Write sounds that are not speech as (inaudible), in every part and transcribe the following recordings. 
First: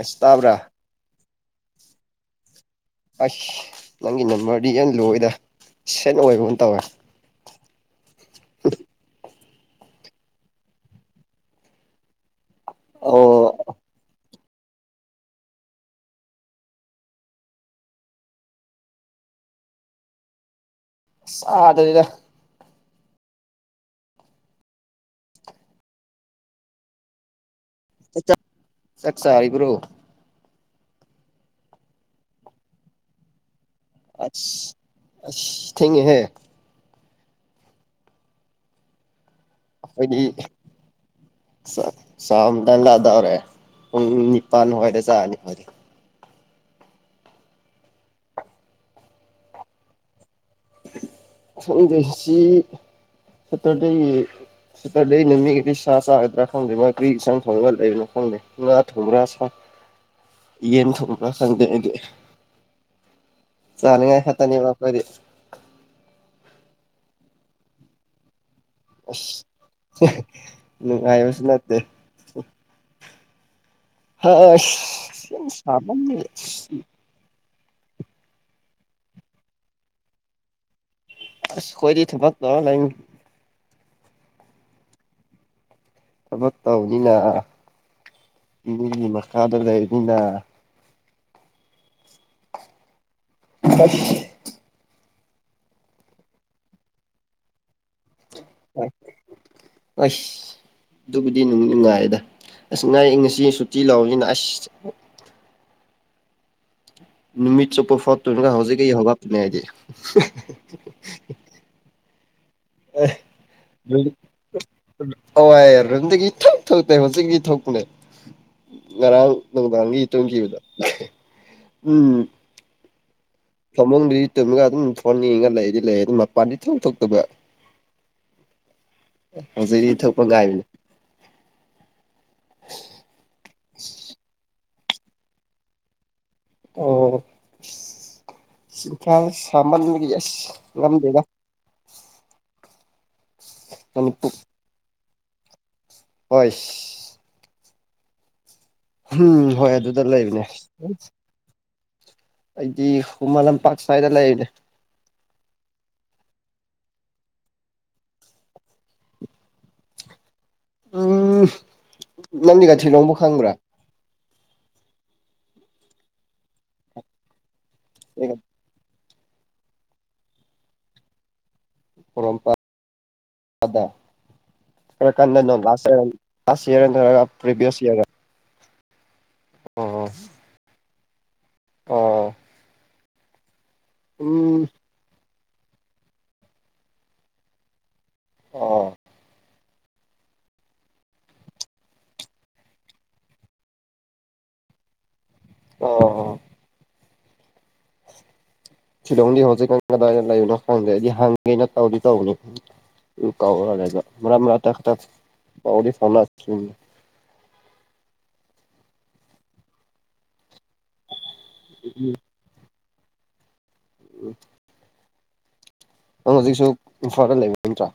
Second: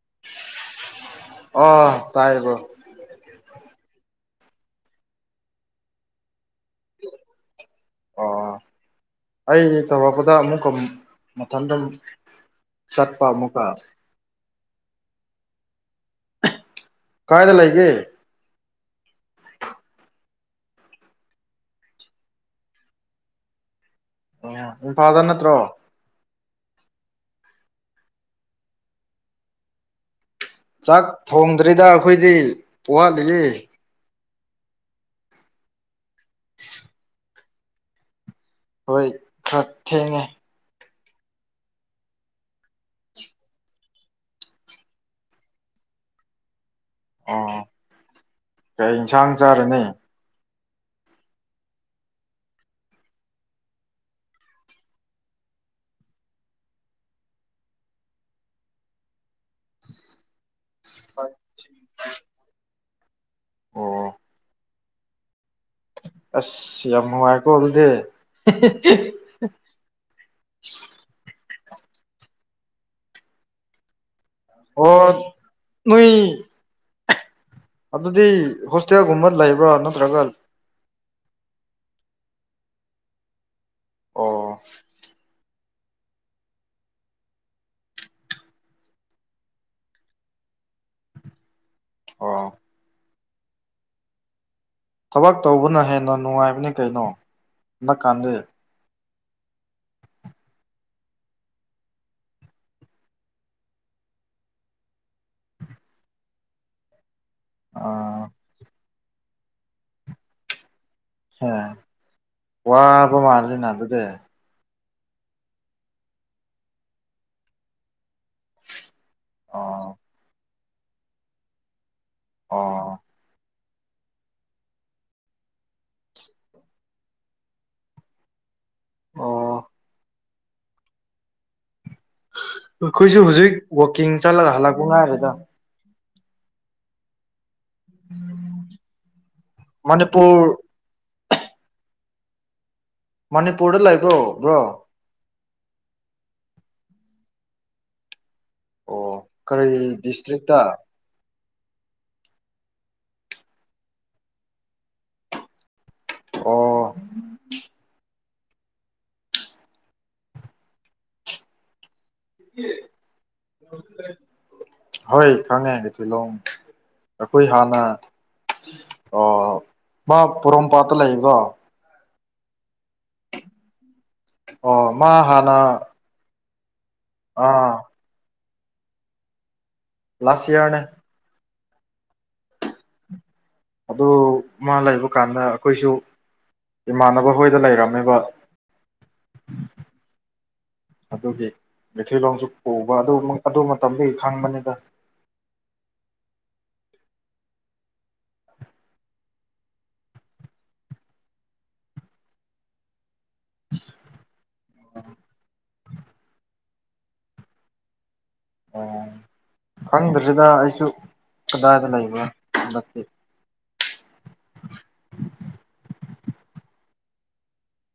ꯑꯦꯁꯇꯥꯕ꯭ꯔꯥ ꯑ ꯇꯥꯏꯌꯦ ꯕꯔꯣ ꯑꯁ ꯅꯪꯒꯤ ꯅꯝꯕꯔꯗꯤ ꯌꯥꯝ ꯂꯣꯏꯗ ꯁꯦꯟ ꯑꯣꯏꯕ ꯇꯋꯦ ꯑꯣ ꯎꯝ ꯑꯩ ꯇꯧꯔꯛꯄꯗ ꯑꯃꯨꯛꯀ ꯃꯊꯟꯗꯝ ꯆꯠꯄ ꯑꯣ ꯃꯨꯀꯥ ꯀꯥꯏꯗ ꯂꯩꯒꯦ ꯑꯁ ꯑꯗꯅꯤꯗ ꯑꯣ ꯏꯝꯐꯥꯜꯗ ꯅꯠꯇ꯭ꯔꯣ ꯆꯛ ꯆꯥꯔꯤꯕꯔꯣ ꯆꯥꯛ ꯊꯣꯡꯗ꯭ꯔꯤꯗ ꯑꯈꯣꯏꯗꯤ ꯋꯥꯠꯂꯤꯌꯦ ꯑꯁ ꯑꯁ ꯊꯦꯡꯉꯤꯍꯦ ꯍꯣꯏ ꯈꯔ ꯊꯦꯡꯉꯦ ꯁꯛ ꯁꯝ ꯇꯟꯅꯗꯧꯔꯦ ꯄꯨꯡ ꯅꯤꯄꯥꯟ ꯋꯥꯏꯗ ꯆꯥꯅꯤ ꯈꯣꯏꯗꯤ ꯑꯣ ꯀꯩ ꯏꯟꯁꯥꯡ ꯆꯥꯔꯅꯤ ꯁꯗꯦꯁꯤ ꯁꯠꯇꯔꯗꯦꯒꯤ ꯁꯇꯔꯗꯦ ꯅꯨꯃꯤꯒꯤꯗꯤ ꯁꯥ ꯆꯥꯒꯗ꯭ꯔꯥ ꯈꯪꯗꯦ ꯃꯥ ꯀꯔꯤ ꯏꯆꯪ ꯊꯣꯡꯉꯒ ꯂꯩꯕꯅꯣ ꯈꯪꯗꯦ ꯉꯥ ꯊꯣꯡꯕ꯭ꯔꯥ ꯁꯥ ꯌꯦꯟ ꯊꯣꯡꯕ ꯈꯪꯗꯦ ꯑꯩꯗꯨꯦ ꯑꯣ ꯆꯅꯤꯉꯥꯏ ꯈꯇꯅꯦꯕ ꯈꯣꯏꯗꯤ ꯑꯁ ꯌꯥꯝ ꯍꯤꯋꯦꯀꯣ ꯑꯗꯨꯗꯤ ꯑꯁ ꯊꯤ ꯅꯨꯪꯉꯥꯏꯕꯁꯨ ꯅꯠꯇꯦ ꯍ ꯑꯣ ꯑꯁ ꯅꯣꯏ (unintelligible) ꯑꯗꯨꯗꯤ ꯍꯣꯁꯇꯦꯜꯒꯨꯝꯕ ꯂꯩꯕ꯭ꯔꯥ ꯅꯠꯇ꯭ꯔꯒ ꯑꯁ ꯈꯣꯏꯗꯤ ꯊꯕꯛ ꯇꯧꯔ ꯂꯩꯝꯅꯤ ꯑꯣ ꯊꯕꯛ ꯇꯧꯅꯤꯅ ꯃꯤꯒꯤ ꯃꯈꯥꯗ ꯂꯩꯝꯅꯤꯅ ꯑꯣ ꯍꯥꯏꯁ ꯊꯕꯛ ꯇꯧꯕꯅ ꯍꯦꯟꯅ ꯅꯨꯡꯉꯥꯏꯕꯅꯤ ꯀꯩꯅꯣ ꯅꯛꯀꯥꯟꯗꯤ ꯑꯁ ꯑꯗꯨꯕꯨꯗꯤ ꯅꯨꯡ ꯅꯨꯡꯉꯥꯏꯗ ꯑꯁ ꯉꯥꯏ ꯉꯁꯤ ꯁꯨꯇꯤ ꯂꯥꯎꯅꯤꯅ ꯑꯁ ꯅꯨꯃꯤꯠ ꯆꯨꯞꯄ ꯑꯥ ꯐꯥꯎꯠꯇꯨꯅꯒ ꯍꯧꯖꯤꯛꯀꯤ ꯍꯧꯒꯞꯄꯅꯦ ꯑꯩꯗꯤ ꯍ ꯋꯥꯕ ꯃꯥꯜꯂꯤꯅ ꯑꯗꯨꯗ ꯑꯣꯏꯔꯝꯗꯒꯤ ꯊꯨꯛ ꯊꯣꯛꯇꯦ ꯍꯧꯖꯤꯛꯀꯤ ꯊꯣꯛꯄꯅꯦ ꯉꯔꯥꯡ ꯑꯣ ꯅꯨꯡꯗꯥꯡꯒꯤ ꯇꯨꯝꯈꯤꯕꯗꯣ ꯎꯝ ꯑꯣ ꯐꯃꯨꯡꯗꯤ ꯇꯨꯝꯒ ꯑꯗꯨꯝ ꯐꯣꯟ ꯅꯤꯡꯉꯒ ꯂꯩꯗꯤ ꯂꯩ ꯑꯗꯨꯝ ꯃꯄꯥꯟꯗꯤ ꯊꯣꯛ ꯊꯣꯛꯇꯕ ꯑꯣ ꯍꯧꯖꯤꯗꯤ ꯏ ꯊꯣꯛꯄꯒꯥꯏꯅ ꯑꯈꯣꯏꯁꯨ ꯍꯨꯖꯤꯛ ꯋꯥꯛꯀꯤꯡ ꯆꯠꯂꯒ ꯍꯜꯂꯛꯄ ꯉꯥꯏꯔꯤꯗ ꯑꯣ ꯁꯤꯟꯊꯥ ꯁꯥꯃꯟꯕꯒꯤ ꯑꯁ ꯃꯅꯤꯄꯨꯔ ꯉꯝꯗꯦꯗ ꯃꯅꯤꯄꯨꯔꯗ ꯂꯩꯕ꯭ꯔꯣ ꯕ꯭ꯔꯣ ꯍꯣꯏꯁ ꯑꯣ ꯍꯨꯝ ꯀꯔꯤ ꯍꯣꯏ ꯑꯗꯨꯗ ꯂꯩꯕꯅꯦ ꯗꯤꯁꯇ꯭ꯔꯤꯛꯇ ꯑꯩꯗꯤ ꯍꯨꯃ ꯂꯝꯄꯥꯛꯥ ꯁ꯭ꯋꯥꯏꯗ ꯂꯩꯅꯦ ꯑꯣ ꯎꯝ ꯅꯪꯗꯤꯒ ꯊꯤꯂꯣꯡꯕ ꯈꯪꯕ꯭ꯔꯥ ꯍꯣꯏ ꯈꯪꯉꯦ ꯑꯩꯊꯤꯂꯣꯡ ꯑꯩꯈꯣꯏ ꯍꯥꯟꯅ ꯑꯣ ꯃꯥ ꯄꯣꯔꯣꯝꯄꯥꯠꯇ ꯂꯩꯕ꯭ꯔꯣ ꯄꯣꯔꯣꯝꯄꯥꯠꯇ ꯑꯣ ꯃꯥ ꯈꯔ ꯀꯟꯅ ꯅꯣ ꯍꯥꯟꯅ ꯂꯥꯁ ꯑꯣꯢꯅ ꯂꯥꯁ ꯏꯌꯥꯔꯗꯔꯥ ꯑꯥ ꯄ꯭ꯔꯤꯚꯤꯌꯁ ꯏꯌꯥꯔꯗ ꯂꯥꯁ ꯏꯌꯥꯔꯅꯦ ꯑꯣ ꯑꯗꯨ ꯎꯝ ꯃꯥ ꯂꯩꯕ ꯀꯥꯟꯗ ꯑꯩꯈꯣꯏꯁꯨ ꯏꯃꯥꯟꯅꯕ ꯍꯣꯏꯗ ꯂꯩꯔꯝꯃꯦꯕ ꯑꯣ ꯑꯗꯨꯒꯤ ꯃꯩꯊꯤꯂꯣꯡꯁꯨ ꯄꯨꯕ ꯑꯗꯨ ꯑꯗꯨ ꯃꯇꯝꯗꯨꯒꯤ ꯈꯪꯕꯅꯤꯗ ꯑꯣ ꯁꯤꯂꯣꯡꯗꯤ ꯍꯧꯖꯤꯛ ꯀ ꯀꯗꯥꯏꯗ ꯂꯩꯕꯅꯣ ꯈꯪꯗꯦ ꯑꯩꯗꯤ ꯍꯪꯒꯦꯅ ꯇꯧꯗꯤ ꯇꯧꯕꯅꯤ ꯑꯗꯨ ꯇꯧꯔꯣ ꯑꯗꯩꯩꯗ ꯃꯔꯛ ꯃꯔꯛꯇ ꯈꯛꯇ ꯄꯥꯎꯗꯤ ꯐꯥꯎꯅꯈꯤꯕꯅꯤ ꯑꯣ ꯈꯪꯗ꯭ꯔꯦꯗ ꯑꯩꯁꯨ ꯀꯗꯥꯏꯗ ꯂꯩꯕ ꯎꯝ ꯅꯪ ꯍꯧꯖꯤꯛꯁꯨ ꯏꯝꯐꯥꯜꯗ ꯂꯩꯕ ꯅꯠꯇ꯭ꯔꯥ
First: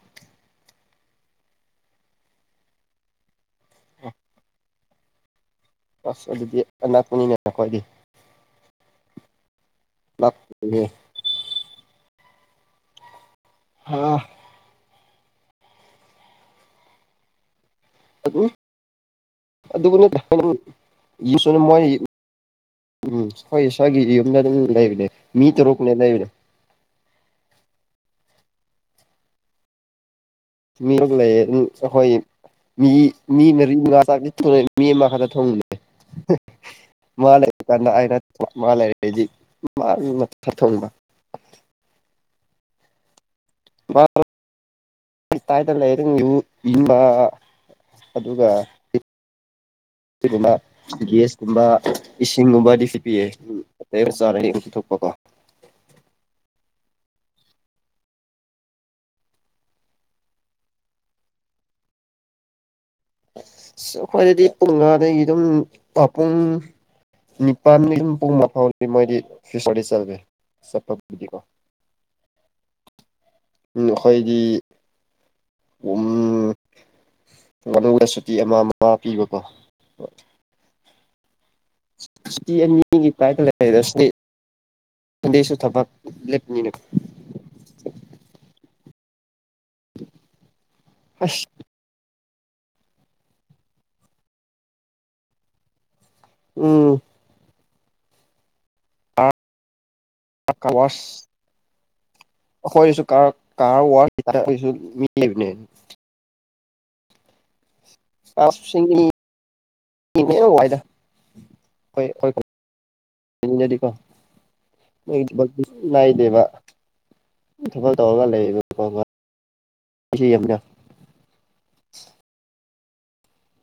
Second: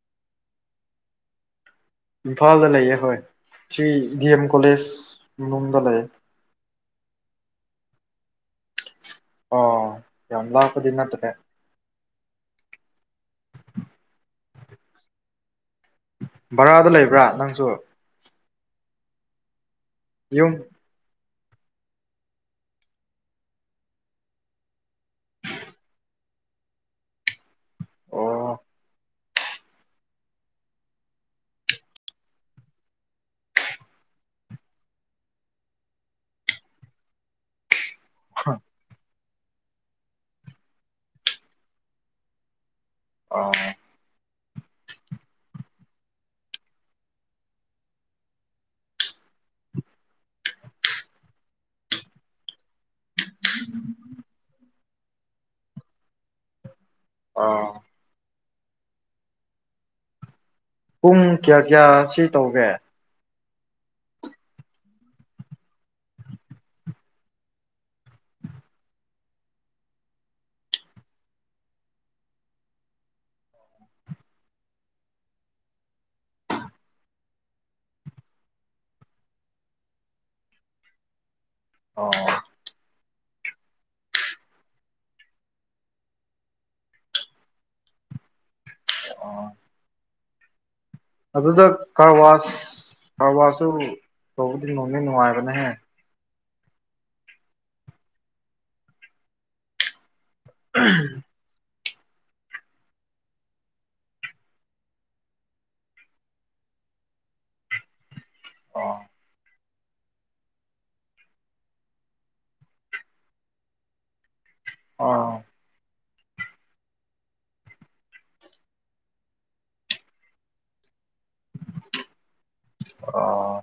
ꯏꯝꯐꯥꯜꯗ ꯂꯩꯌꯦ ꯍꯣꯏ ꯁꯤ ꯗꯦꯝ ꯀꯣꯂꯦꯖ ꯃꯅꯨꯡꯗ ꯂꯩꯌꯦ ꯑꯥꯅꯛꯄꯅꯤꯅꯦ ꯅꯈꯣꯏꯗꯤ ꯑꯣ ꯌꯥꯝ ꯂꯥꯞꯄꯅꯦ ꯂꯥꯞꯄꯗꯤ ꯅꯠꯇ꯭ꯔꯦ ꯑ ꯚꯔꯥꯗ ꯂꯩꯕ꯭ꯔꯥ ꯅꯪꯁꯨ (inaudible) ꯌꯨꯝ ꯎꯝ ꯍꯣꯏ ꯁ꯭ꯋꯥꯏꯒꯤꯗꯤ ꯑꯗꯨꯅ ꯑꯗꯨꯝ ꯂꯩꯕꯅꯦ ꯃꯤ ꯇꯔꯨꯛꯅꯦ ꯂꯩꯥꯕꯅꯦ (inaudible) ꯑꯣ ꯃꯤ ꯂꯩꯌꯦ ꯑꯗꯨꯝ ꯑꯩꯈꯣꯏ ꯃꯤ ꯃꯤ ꯃꯔꯤ ꯃꯉꯥ ꯆꯥꯛꯁꯦ ꯊꯣꯡꯉꯦ ꯃꯤ ꯑꯃ ꯍꯥꯟꯅ ꯊꯣꯡꯉꯦ ꯃꯥꯅꯦ ꯀꯅꯥꯏꯔ ꯃꯥ ꯂꯩꯔꯗꯤ ꯃꯥꯅ ꯈꯛ ꯊꯣꯡꯕ ꯑꯣ ꯃꯥꯅ ꯑꯩ ꯀꯥꯏꯗꯅ ꯂꯩꯔꯤꯉꯨ ꯏꯟꯕ ꯑꯗꯨꯒ ꯁꯤꯒꯨꯝꯕ ꯒꯦꯁꯀꯨꯝꯕ ꯏꯁꯤꯡꯒꯨꯝꯕꯗꯤ ꯐꯤ ꯄꯤꯌꯦ ꯔꯥꯏꯁꯨ ꯔꯥꯏꯟ ꯊꯣꯛꯄꯀꯣ ꯑꯣ ꯄꯨꯡ ꯀꯌꯥ ꯀꯌꯥ ꯁꯤ ꯇꯧꯒꯦ ꯑꯁ ꯑꯩꯈꯣꯏꯗꯗꯤ ꯄꯨꯡ ꯃꯉꯥꯗꯒꯤ ꯑꯗꯨꯝ ꯄꯥꯎ ꯅꯤꯄꯥꯜꯗꯒꯤ ꯑꯗꯨꯝ ꯄꯨꯡ ꯃꯥꯐꯥꯎꯗꯤ ꯃꯣꯏꯗꯤ ꯐꯤꯁꯔꯤ ꯆꯠꯂꯦ ꯆꯠꯄꯕꯨꯗꯤꯀꯣ ꯑꯩꯈꯣꯏꯒꯤ ꯎꯝ ꯃꯗꯨꯅ ꯁꯨꯇꯤ ꯑꯃ ꯑꯃ ꯄꯤꯕꯀꯣ ꯑꯣ ꯁꯨꯇꯤ ꯑꯅꯤ ꯃꯤꯒꯤ ꯄꯥꯏꯗ ꯂꯩꯔꯁꯤꯗꯤ ꯑꯗꯨꯁꯨ ꯊꯕꯛ ꯂꯦꯞꯄꯅꯤꯅ (inaudible) ꯑꯣ ꯑꯁ ꯑꯗꯨꯗ ꯀꯔꯕꯥꯔꯖꯨ ꯀꯔꯕꯥꯔꯁꯨ ꯇꯧꯕꯗꯤ ꯅꯨꯡꯗꯤ ꯅꯨꯪꯉꯥꯏꯕꯅꯦꯍꯦ ꯎꯝ ꯀꯥꯋꯥꯁ ꯑꯈꯣꯏꯁꯨ ꯀꯥꯔꯋꯥꯁ ꯀꯤꯗ ꯑꯈꯣꯏꯖꯨ ꯃꯤ ꯂꯩꯕꯅꯦ ꯑꯁ ꯏꯁꯤꯡꯒꯤ ꯑꯣ ꯋꯥꯏꯗ ꯑꯣ ꯍꯣꯏ (unintelligible) ꯗꯦꯕ ꯊꯕꯛ ꯇꯧꯔꯒ (unintelligible) (unintelligible) ꯑꯥ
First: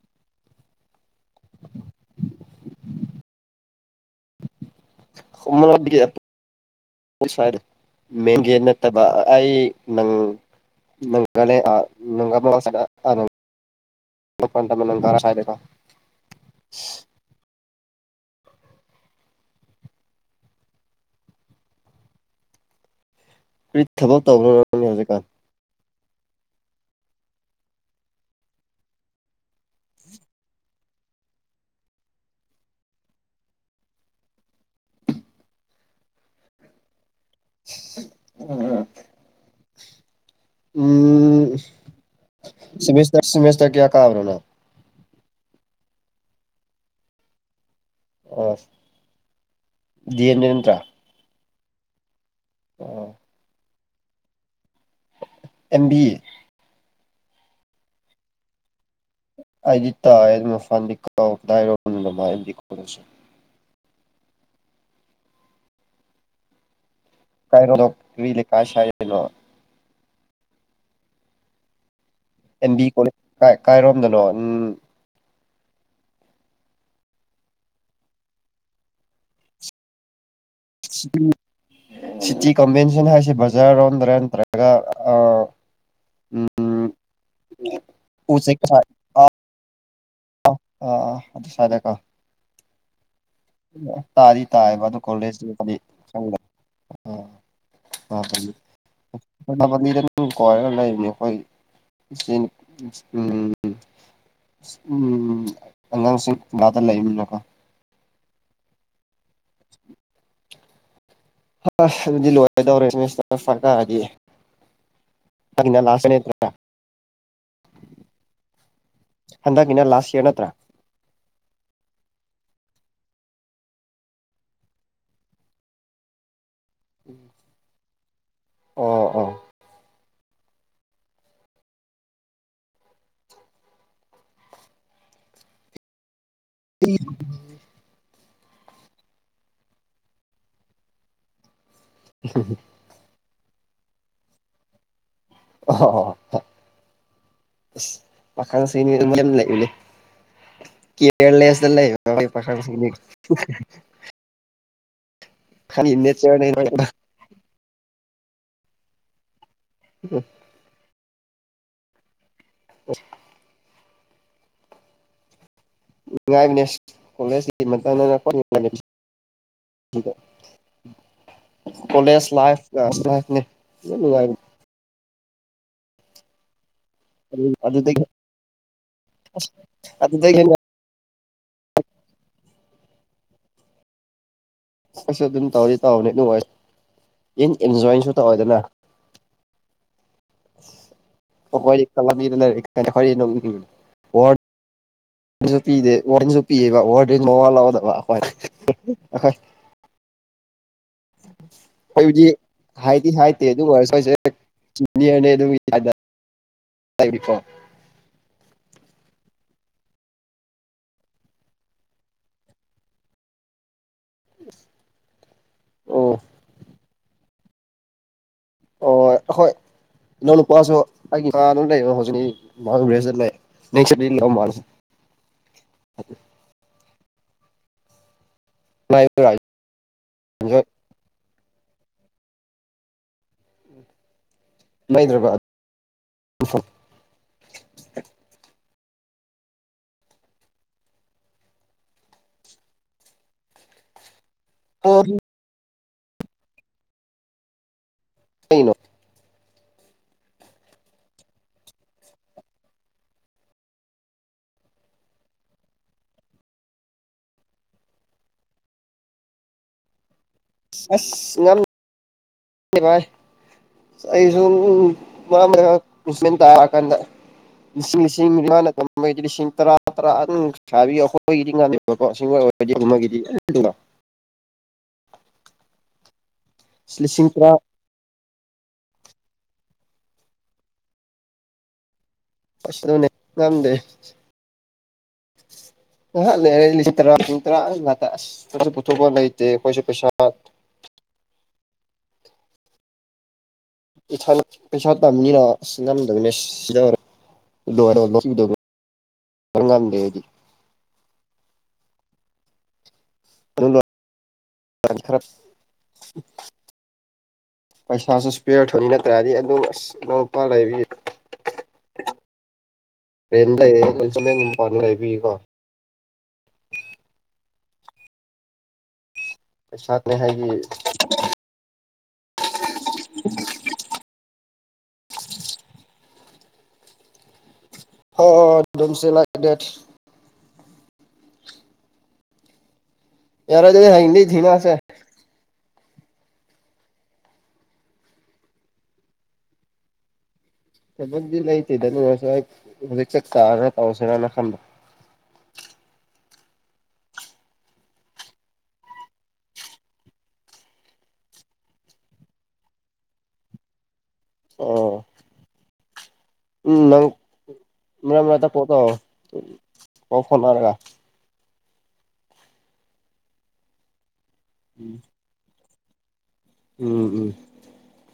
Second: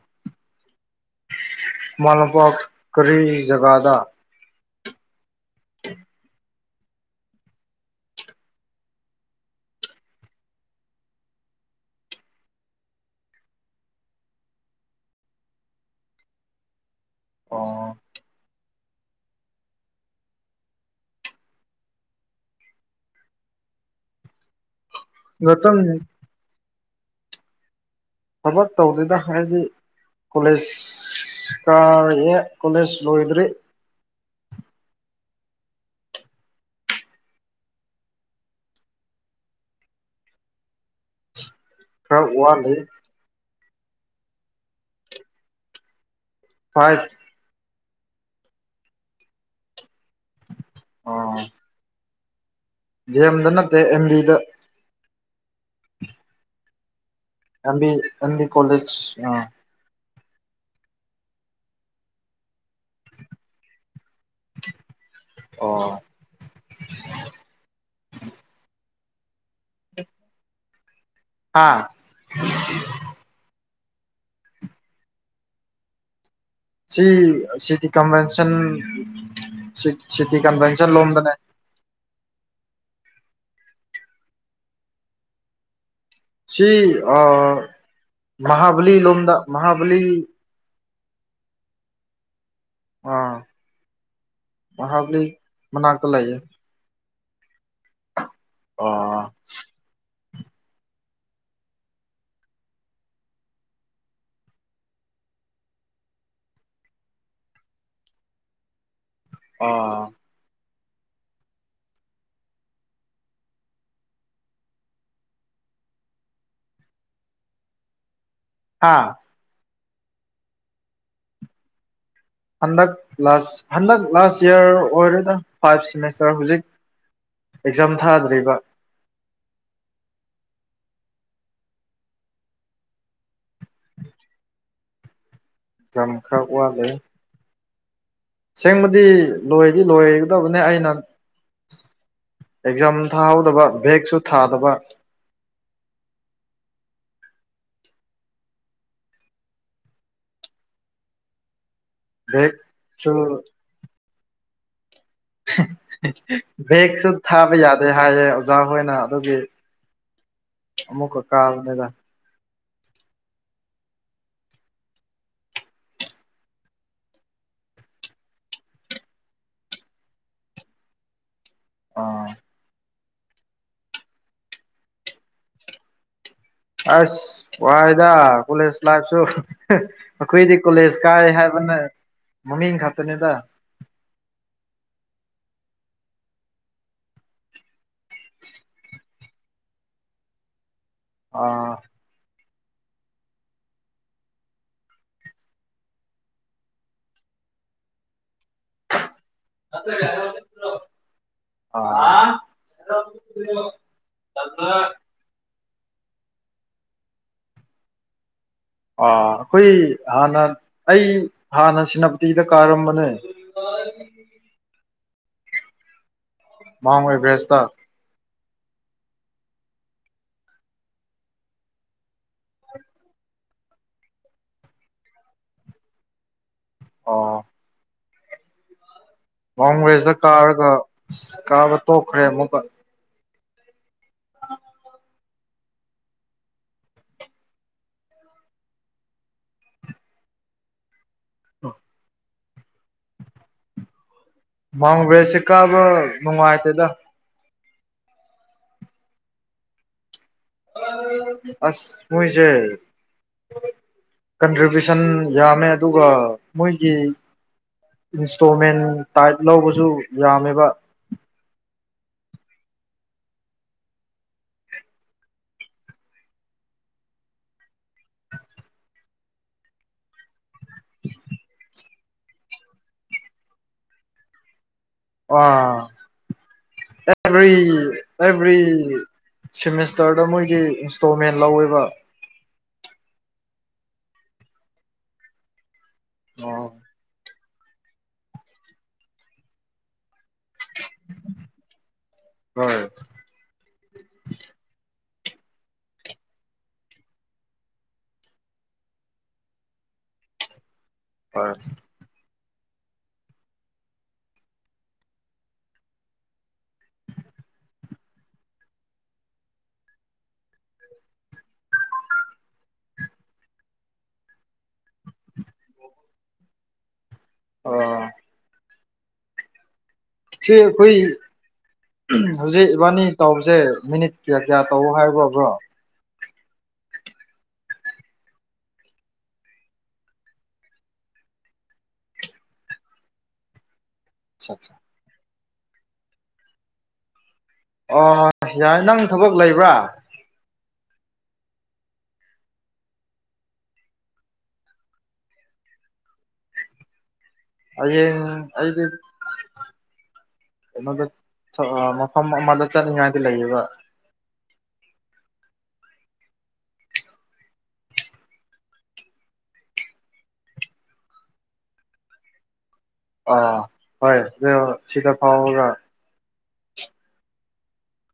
ꯈꯨꯃꯂꯝꯄꯥꯛ ꯀꯔꯤ ꯖꯒꯥꯗꯥ꯫ (unintelligible) ꯃꯦꯟ ꯒꯦꯠ ꯅꯠꯇꯕ ꯑꯩ ꯅꯪ ꯅꯪꯒ ꯅꯦ ꯑ ꯅꯪ (unintelligible) (unintelligible) ꯑꯣ ꯀꯔꯤ ꯊꯕꯛ ꯇꯧꯕ꯭ꯔꯣ ꯅꯪ꯫ ꯍꯧꯖꯤꯛꯀꯥꯟ ꯅꯇꯝꯅꯤ꯫ ꯊꯕꯛ ꯇꯧꯗꯦꯗ ꯍꯥꯏꯗꯤ ꯀꯣꯂꯦꯖ ꯀꯥꯔꯛꯑꯦ ꯀꯣꯂꯦꯖ ꯂꯣꯏꯗ꯭ꯔꯤ꯫ (unintelligible) ꯎꯝ ꯈꯔ ꯋꯥꯠꯂꯩ꯫ ꯁꯤꯃꯤꯁꯇꯔ (unintelligible) ꯀꯌꯥ ꯀꯥꯕ꯭ꯔꯣ ꯅꯪ꯫ ꯐꯥꯏꯐ꯫ ꯗꯑꯦꯝ ꯗ ꯅꯠꯇ꯭ꯔꯥ꯫ ꯑꯣ ꯗꯑꯦꯝꯗ ꯅꯠꯇꯦ ꯑꯦꯝ ꯕꯤꯗ꯫ M B. M B M B college ꯑ꯫ (unintelligible) ꯑꯣ꯫ (unintelligible) (inaudible) ꯍꯥꯥ ꯑꯦꯝ ꯕꯤ ꯀꯣꯂꯦꯖꯀꯥꯢ ꯀꯥꯏꯔꯣꯝꯗꯅꯣ ꯎꯝ ꯁꯤ ꯁꯤꯇꯤ ꯀꯟꯚꯦꯟꯁꯟ ꯁꯤ ꯁꯤ ꯁꯤꯇꯤ ꯀꯟꯚꯦꯟꯁꯟ ꯂꯣꯝꯗꯅꯦ꯫ (unintelligible) ꯍꯥꯏꯖꯤ ꯕꯖꯥꯔꯔꯣꯝꯗ꯭ꯔꯥ ꯅꯠꯇ꯭ꯔꯒ ꯑ ꯁꯤ ꯎꯝ ꯑ ꯎꯆꯦꯛ ꯃꯥꯍꯕꯂꯤ ꯂꯣꯝꯗ ꯃꯍꯥꯕꯂꯤ ꯑ ꯑ ꯑꯗꯨ ꯁꯥꯏꯇꯀꯣ꯫ ꯑꯥ ꯇꯥꯗꯤ ꯇꯥꯏꯌꯦꯕ ꯑꯗꯨ ꯃꯍꯥꯕꯂꯤ ꯀꯣꯂꯦꯖꯗꯤ (unintelligible) ꯃꯅꯥꯛꯇ ꯂꯩꯌꯦ ꯃꯍꯥꯕꯂꯤ ꯑꯥ (unintelligible) (unintelligible) ꯀꯣꯏꯔꯒ ꯂꯩꯕꯅꯤ ꯑꯩꯈꯣꯏꯒꯤ (unintelligible) ꯎꯝ ꯑꯉꯥꯡꯁꯤꯡ (unintelligible) ꯂꯩꯕꯅꯤꯅꯀꯣ꯫ ꯑ (unintelligible) ꯑꯗꯨꯗꯤ ꯂꯣꯏꯔꯗꯧꯔꯦ ꯁꯤꯃꯤꯁꯇꯔ ꯐꯥꯏꯚ ꯀꯥꯔꯗꯤ꯫ ꯍꯥ (unintelligible) ꯍꯟꯗꯛꯀꯤꯅ ꯂꯥꯁ ꯏꯌꯥꯔ ꯅꯠꯇ꯭ꯔꯥ꯫ ꯍꯟꯗꯛ ꯂꯥꯁ ꯍꯟꯗꯛ ꯂꯥꯁ ꯏꯌꯥꯔ ꯑꯣꯏꯔꯦꯗ ꯐꯥꯏꯚ ꯁꯤꯃꯤꯁꯇꯔ ꯍꯧꯖꯤꯛ ꯑꯦꯛꯖꯥꯝ ꯊꯥꯗ꯭ꯔꯤꯕ꯫ ꯑꯣ ꯑꯣ ꯆꯝ (unintelligible) ꯑꯁꯦꯡꯕꯗꯤ ꯂꯣꯏꯗꯤ ꯂꯣꯏꯒꯗꯕꯅꯦ ꯑꯩꯅ ꯑꯦꯛꯖꯥꯝ (unintelligible) ꯊꯥꯍꯧꯗꯕ ꯕꯦꯛꯁꯨ ꯊꯥꯗꯕ꯫ ꯑꯍꯣ ꯍꯣꯍꯣ ꯍꯣ꯫ ꯥ ꯑꯁ ꯄꯥꯈꯪꯁꯤꯗꯤ (unintelligible) ꯂꯩꯅꯦ ꯀꯤꯖꯥꯔꯂꯦꯁꯇ ꯂꯩ (unintelligible) ꯕꯦꯛ ꯄꯥꯈꯡꯁꯤꯡꯗꯤ ꯁꯨ (unintelligible) ꯅꯦꯆꯔꯅ ꯕꯦꯒꯁꯨ ꯊꯥꯕ ꯌꯥꯗꯦ ꯍꯥꯏꯌꯦꯦ ꯑꯣꯖꯥ ꯍꯣꯏꯅ ꯑꯗꯨꯒꯤ ꯎꯝ ꯀꯥꯜꯃꯦꯗ ꯑ ꯎꯥꯏꯅꯦ ꯀꯂꯦꯖ (unintelligible) ꯍꯗ (inaudible) ꯀꯣꯂꯦꯖ ꯑꯥ ꯂꯥꯏꯐ ꯂ ꯑꯗꯨ ꯑꯁ ꯑꯗꯨꯗꯒꯤ ꯋꯥꯏꯗ ꯀꯣꯂꯦꯖ ꯂꯥꯏꯐꯁꯨ ꯑꯁ ꯑꯗꯨꯗꯒꯤ ꯑꯩꯈꯣꯏꯗꯤ ꯍꯦꯟꯅ ꯀꯣꯂꯦꯖ ꯀꯥꯏ ꯍꯥꯏꯕꯅ ꯃꯃꯤꯡ ꯈꯛꯇꯅꯤꯗ ꯀꯁꯨ ꯑꯗꯨꯝ ꯇꯧꯗꯤ ꯇꯧꯅꯤ ꯅꯨꯡꯉ ꯏꯟ ꯑꯦꯟꯖꯣꯏꯟꯁꯨ ꯇꯧꯋꯦꯗꯅ ꯑꯥ (inaudible) ꯀ (unintelligible) ꯋꯥꯁꯨ ꯄꯤꯗꯦ ꯋꯥꯔꯟꯁꯨ ꯄꯤꯑꯕ ꯋꯥꯔ ꯗ ꯃ ꯋꯥ ꯂꯧꯗꯕ ꯑꯩꯈꯣꯏ ꯑ ꯌꯥ (unintelligible) ꯑꯩꯣꯏꯕꯨꯗꯤ ꯍꯥꯏꯗꯤ ꯍꯥꯏꯇꯦ ꯑꯗꯨ ꯑꯣꯏꯔ ꯁꯦꯅꯤꯌꯔꯅꯦ ꯣ (inaudible) ꯑ ꯑꯩꯈꯣꯏ ꯍꯥꯟꯅ ꯑꯩ ꯍꯥꯟꯅ ꯁꯦꯅꯥꯄꯇꯤꯗ ꯀꯥꯔꯝꯕꯅꯦ ꯑ ꯑꯣ ꯃꯥꯡꯣꯏ ꯕ꯭ꯔꯦꯁꯇ ꯑꯣ ꯍꯣꯏ ꯏꯄꯥ ꯃꯥ ꯑꯗꯨ ꯑꯣ ꯀꯣꯡꯒ꯭ꯔꯦꯁꯇ ꯀꯥꯔꯒ ꯀꯥꯕ ꯇꯣꯛꯈ꯭ꯔꯦ ꯑꯃꯨꯛꯀ ꯍꯩꯗ꯭ꯔꯕꯥꯗ ꯑ ꯃꯥꯎꯟ ꯕ꯭ꯔꯦꯖꯁꯦ ꯀꯥꯕ ꯅꯨꯡꯉꯥꯏꯇꯦꯗ ꯑꯩꯅꯣ ꯑꯁ ꯍꯣꯏꯁꯦ ꯀꯟꯇ꯭ꯔꯤꯕ꯭ꯌꯨꯁꯟ ꯌꯥꯝꯃꯦ ꯑꯗꯨꯒ ꯃꯣꯏꯒꯤ ꯏꯟꯁꯇꯣꯜꯃꯦꯟ ꯇꯥꯏꯞ ꯂꯧꯕꯁꯨ ꯌꯥꯝꯃꯦꯕ ꯑꯁ ꯉ ꯑꯩꯁꯨ ꯃꯥꯃꯦꯟ ꯇꯥꯔꯛꯑꯀꯥꯟꯗ ꯂꯤꯁꯤꯡ ꯂꯤꯁꯤꯡꯅꯤꯃꯥꯅ ꯇꯩ ꯂꯤꯁꯤꯡ ꯇꯔꯥ ꯇꯔꯥ ꯁꯥꯕꯤꯣ ꯑꯩꯈꯣꯏꯒꯤꯗꯤ ꯉꯥꯃꯤꯕꯀꯣ ꯁꯤꯡꯣꯏ ꯑꯣꯏꯔꯗꯤꯗꯤ ꯑ ꯂꯤꯁꯤꯡ ꯇꯔꯥ ꯑꯦꯚ꯭ꯔꯤ ꯑꯦꯚ꯭ꯔꯤ ꯁꯤꯦꯃꯦꯁꯇꯔꯗ ꯃꯣꯏꯒꯤ ꯏꯟꯁꯇꯣꯜꯃꯦꯟ ꯂꯧꯋꯦꯕ ꯁ ꯑꯗꯨꯅꯦ ꯉꯝꯗꯦ ꯍ ꯂꯩꯦꯔ ꯑꯣ ꯂꯤꯁꯤ ꯇꯔ ꯄꯨꯊꯣꯛꯄ ꯂꯩꯇꯦ ꯑꯩꯈꯣꯏꯁꯨ ꯄꯩꯁꯥ ꯍꯣꯏ ꯅꯤꯅ ꯁꯤ ꯉꯝꯗꯕꯅꯦ ꯁꯤ ꯏꯔꯉꯥꯝ ꯊꯦꯗꯤ ꯍꯣꯏ ꯈꯔ ꯄꯩꯁꯥꯁꯨ ꯏꯁꯄꯤꯦꯌꯔ ꯊ ꯊꯣꯛꯅꯤ ꯅꯠꯇ꯭ꯔꯔꯗꯤ ꯑꯗꯨ ꯑꯁ ꯂꯣꯄꯥ ꯂꯩꯔꯤ ꯔꯦꯟ ꯂꯩ ꯆ ꯏꯝꯄ ꯉ ꯍꯥꯏꯕꯤꯀꯣ ꯑ ꯑꯣ ꯑꯩꯩ ꯁꯥꯅꯦ ꯍꯥꯏꯒꯤ ꯁꯤ ꯑꯩꯈꯣꯏ ꯍꯧꯖꯤꯛ ꯏꯕꯥꯅꯤ ꯇꯧꯕꯁꯦ ꯃꯤꯅꯤꯠ ꯀꯌꯥ ꯀꯌꯥ ꯇꯧ ꯍꯥꯏꯕ꯭ꯔꯕ꯭ꯔꯣ ꯍ ꯗꯝꯁꯤ ꯂꯥꯛ ꯗꯦꯠ ꯌꯥꯔ ꯑꯗꯨꯗꯤ ꯍꯥꯏꯗꯤ ꯊꯅꯁꯦ ꯑ ꯌꯥꯏ ꯅꯪ ꯊꯕꯛ ꯂꯩꯕ꯭ꯔꯥ ꯆꯃꯗꯤ ꯂꯩꯇꯗ ꯍꯧꯖꯤꯛ ꯆ ꯇꯅ ꯇꯁꯦꯅꯅ ꯈꯗ (unintelligible) ꯑꯦꯗ ꯗ ꯃꯐꯝ ꯑꯃꯗ ꯆꯠꯅꯤꯡꯉꯥꯏꯗꯤ ꯂꯩꯌꯦꯕ ꯑꯣ ꯎꯝ ꯅꯪ ꯏ ꯀꯣꯠꯇꯣ ꯀ ꯐꯣꯟꯅꯔꯒ ꯑ ꯍꯣꯏ ꯁꯤꯗ ꯐꯥꯎꯒ ꯎꯝ ꯎꯝ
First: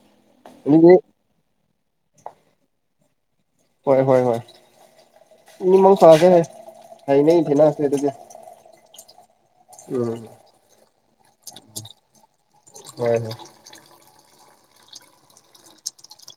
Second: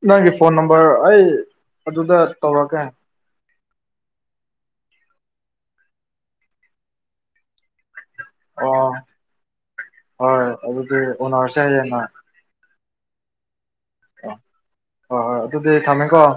ꯅꯪꯒꯤ ꯐꯣꯟ ꯅꯝꯕꯔ ꯑꯗꯨꯗꯤ ꯑꯩ ꯑꯗꯨꯗ ꯇꯧꯔꯛꯀꯦ ꯍꯣꯏ ꯍꯣꯏ ꯍꯣꯏ ꯏꯃꯧ ꯁꯥꯒꯦ ꯍꯥꯏ ꯍꯩꯅꯩ ꯊꯦꯡꯅꯁꯦ ꯑꯗꯨꯗꯤ ꯑ ꯎꯝ ꯍꯣꯏ ꯑꯗꯨꯗꯤ ꯎꯅꯔꯁꯦ ꯍꯥꯏꯅ ꯍꯣꯏ ꯍꯣꯏ ꯑ ꯍꯣꯏ ꯍꯣꯏ ꯑꯗꯨ ꯑꯗꯨꯗꯤ ꯊꯃꯦꯀꯣ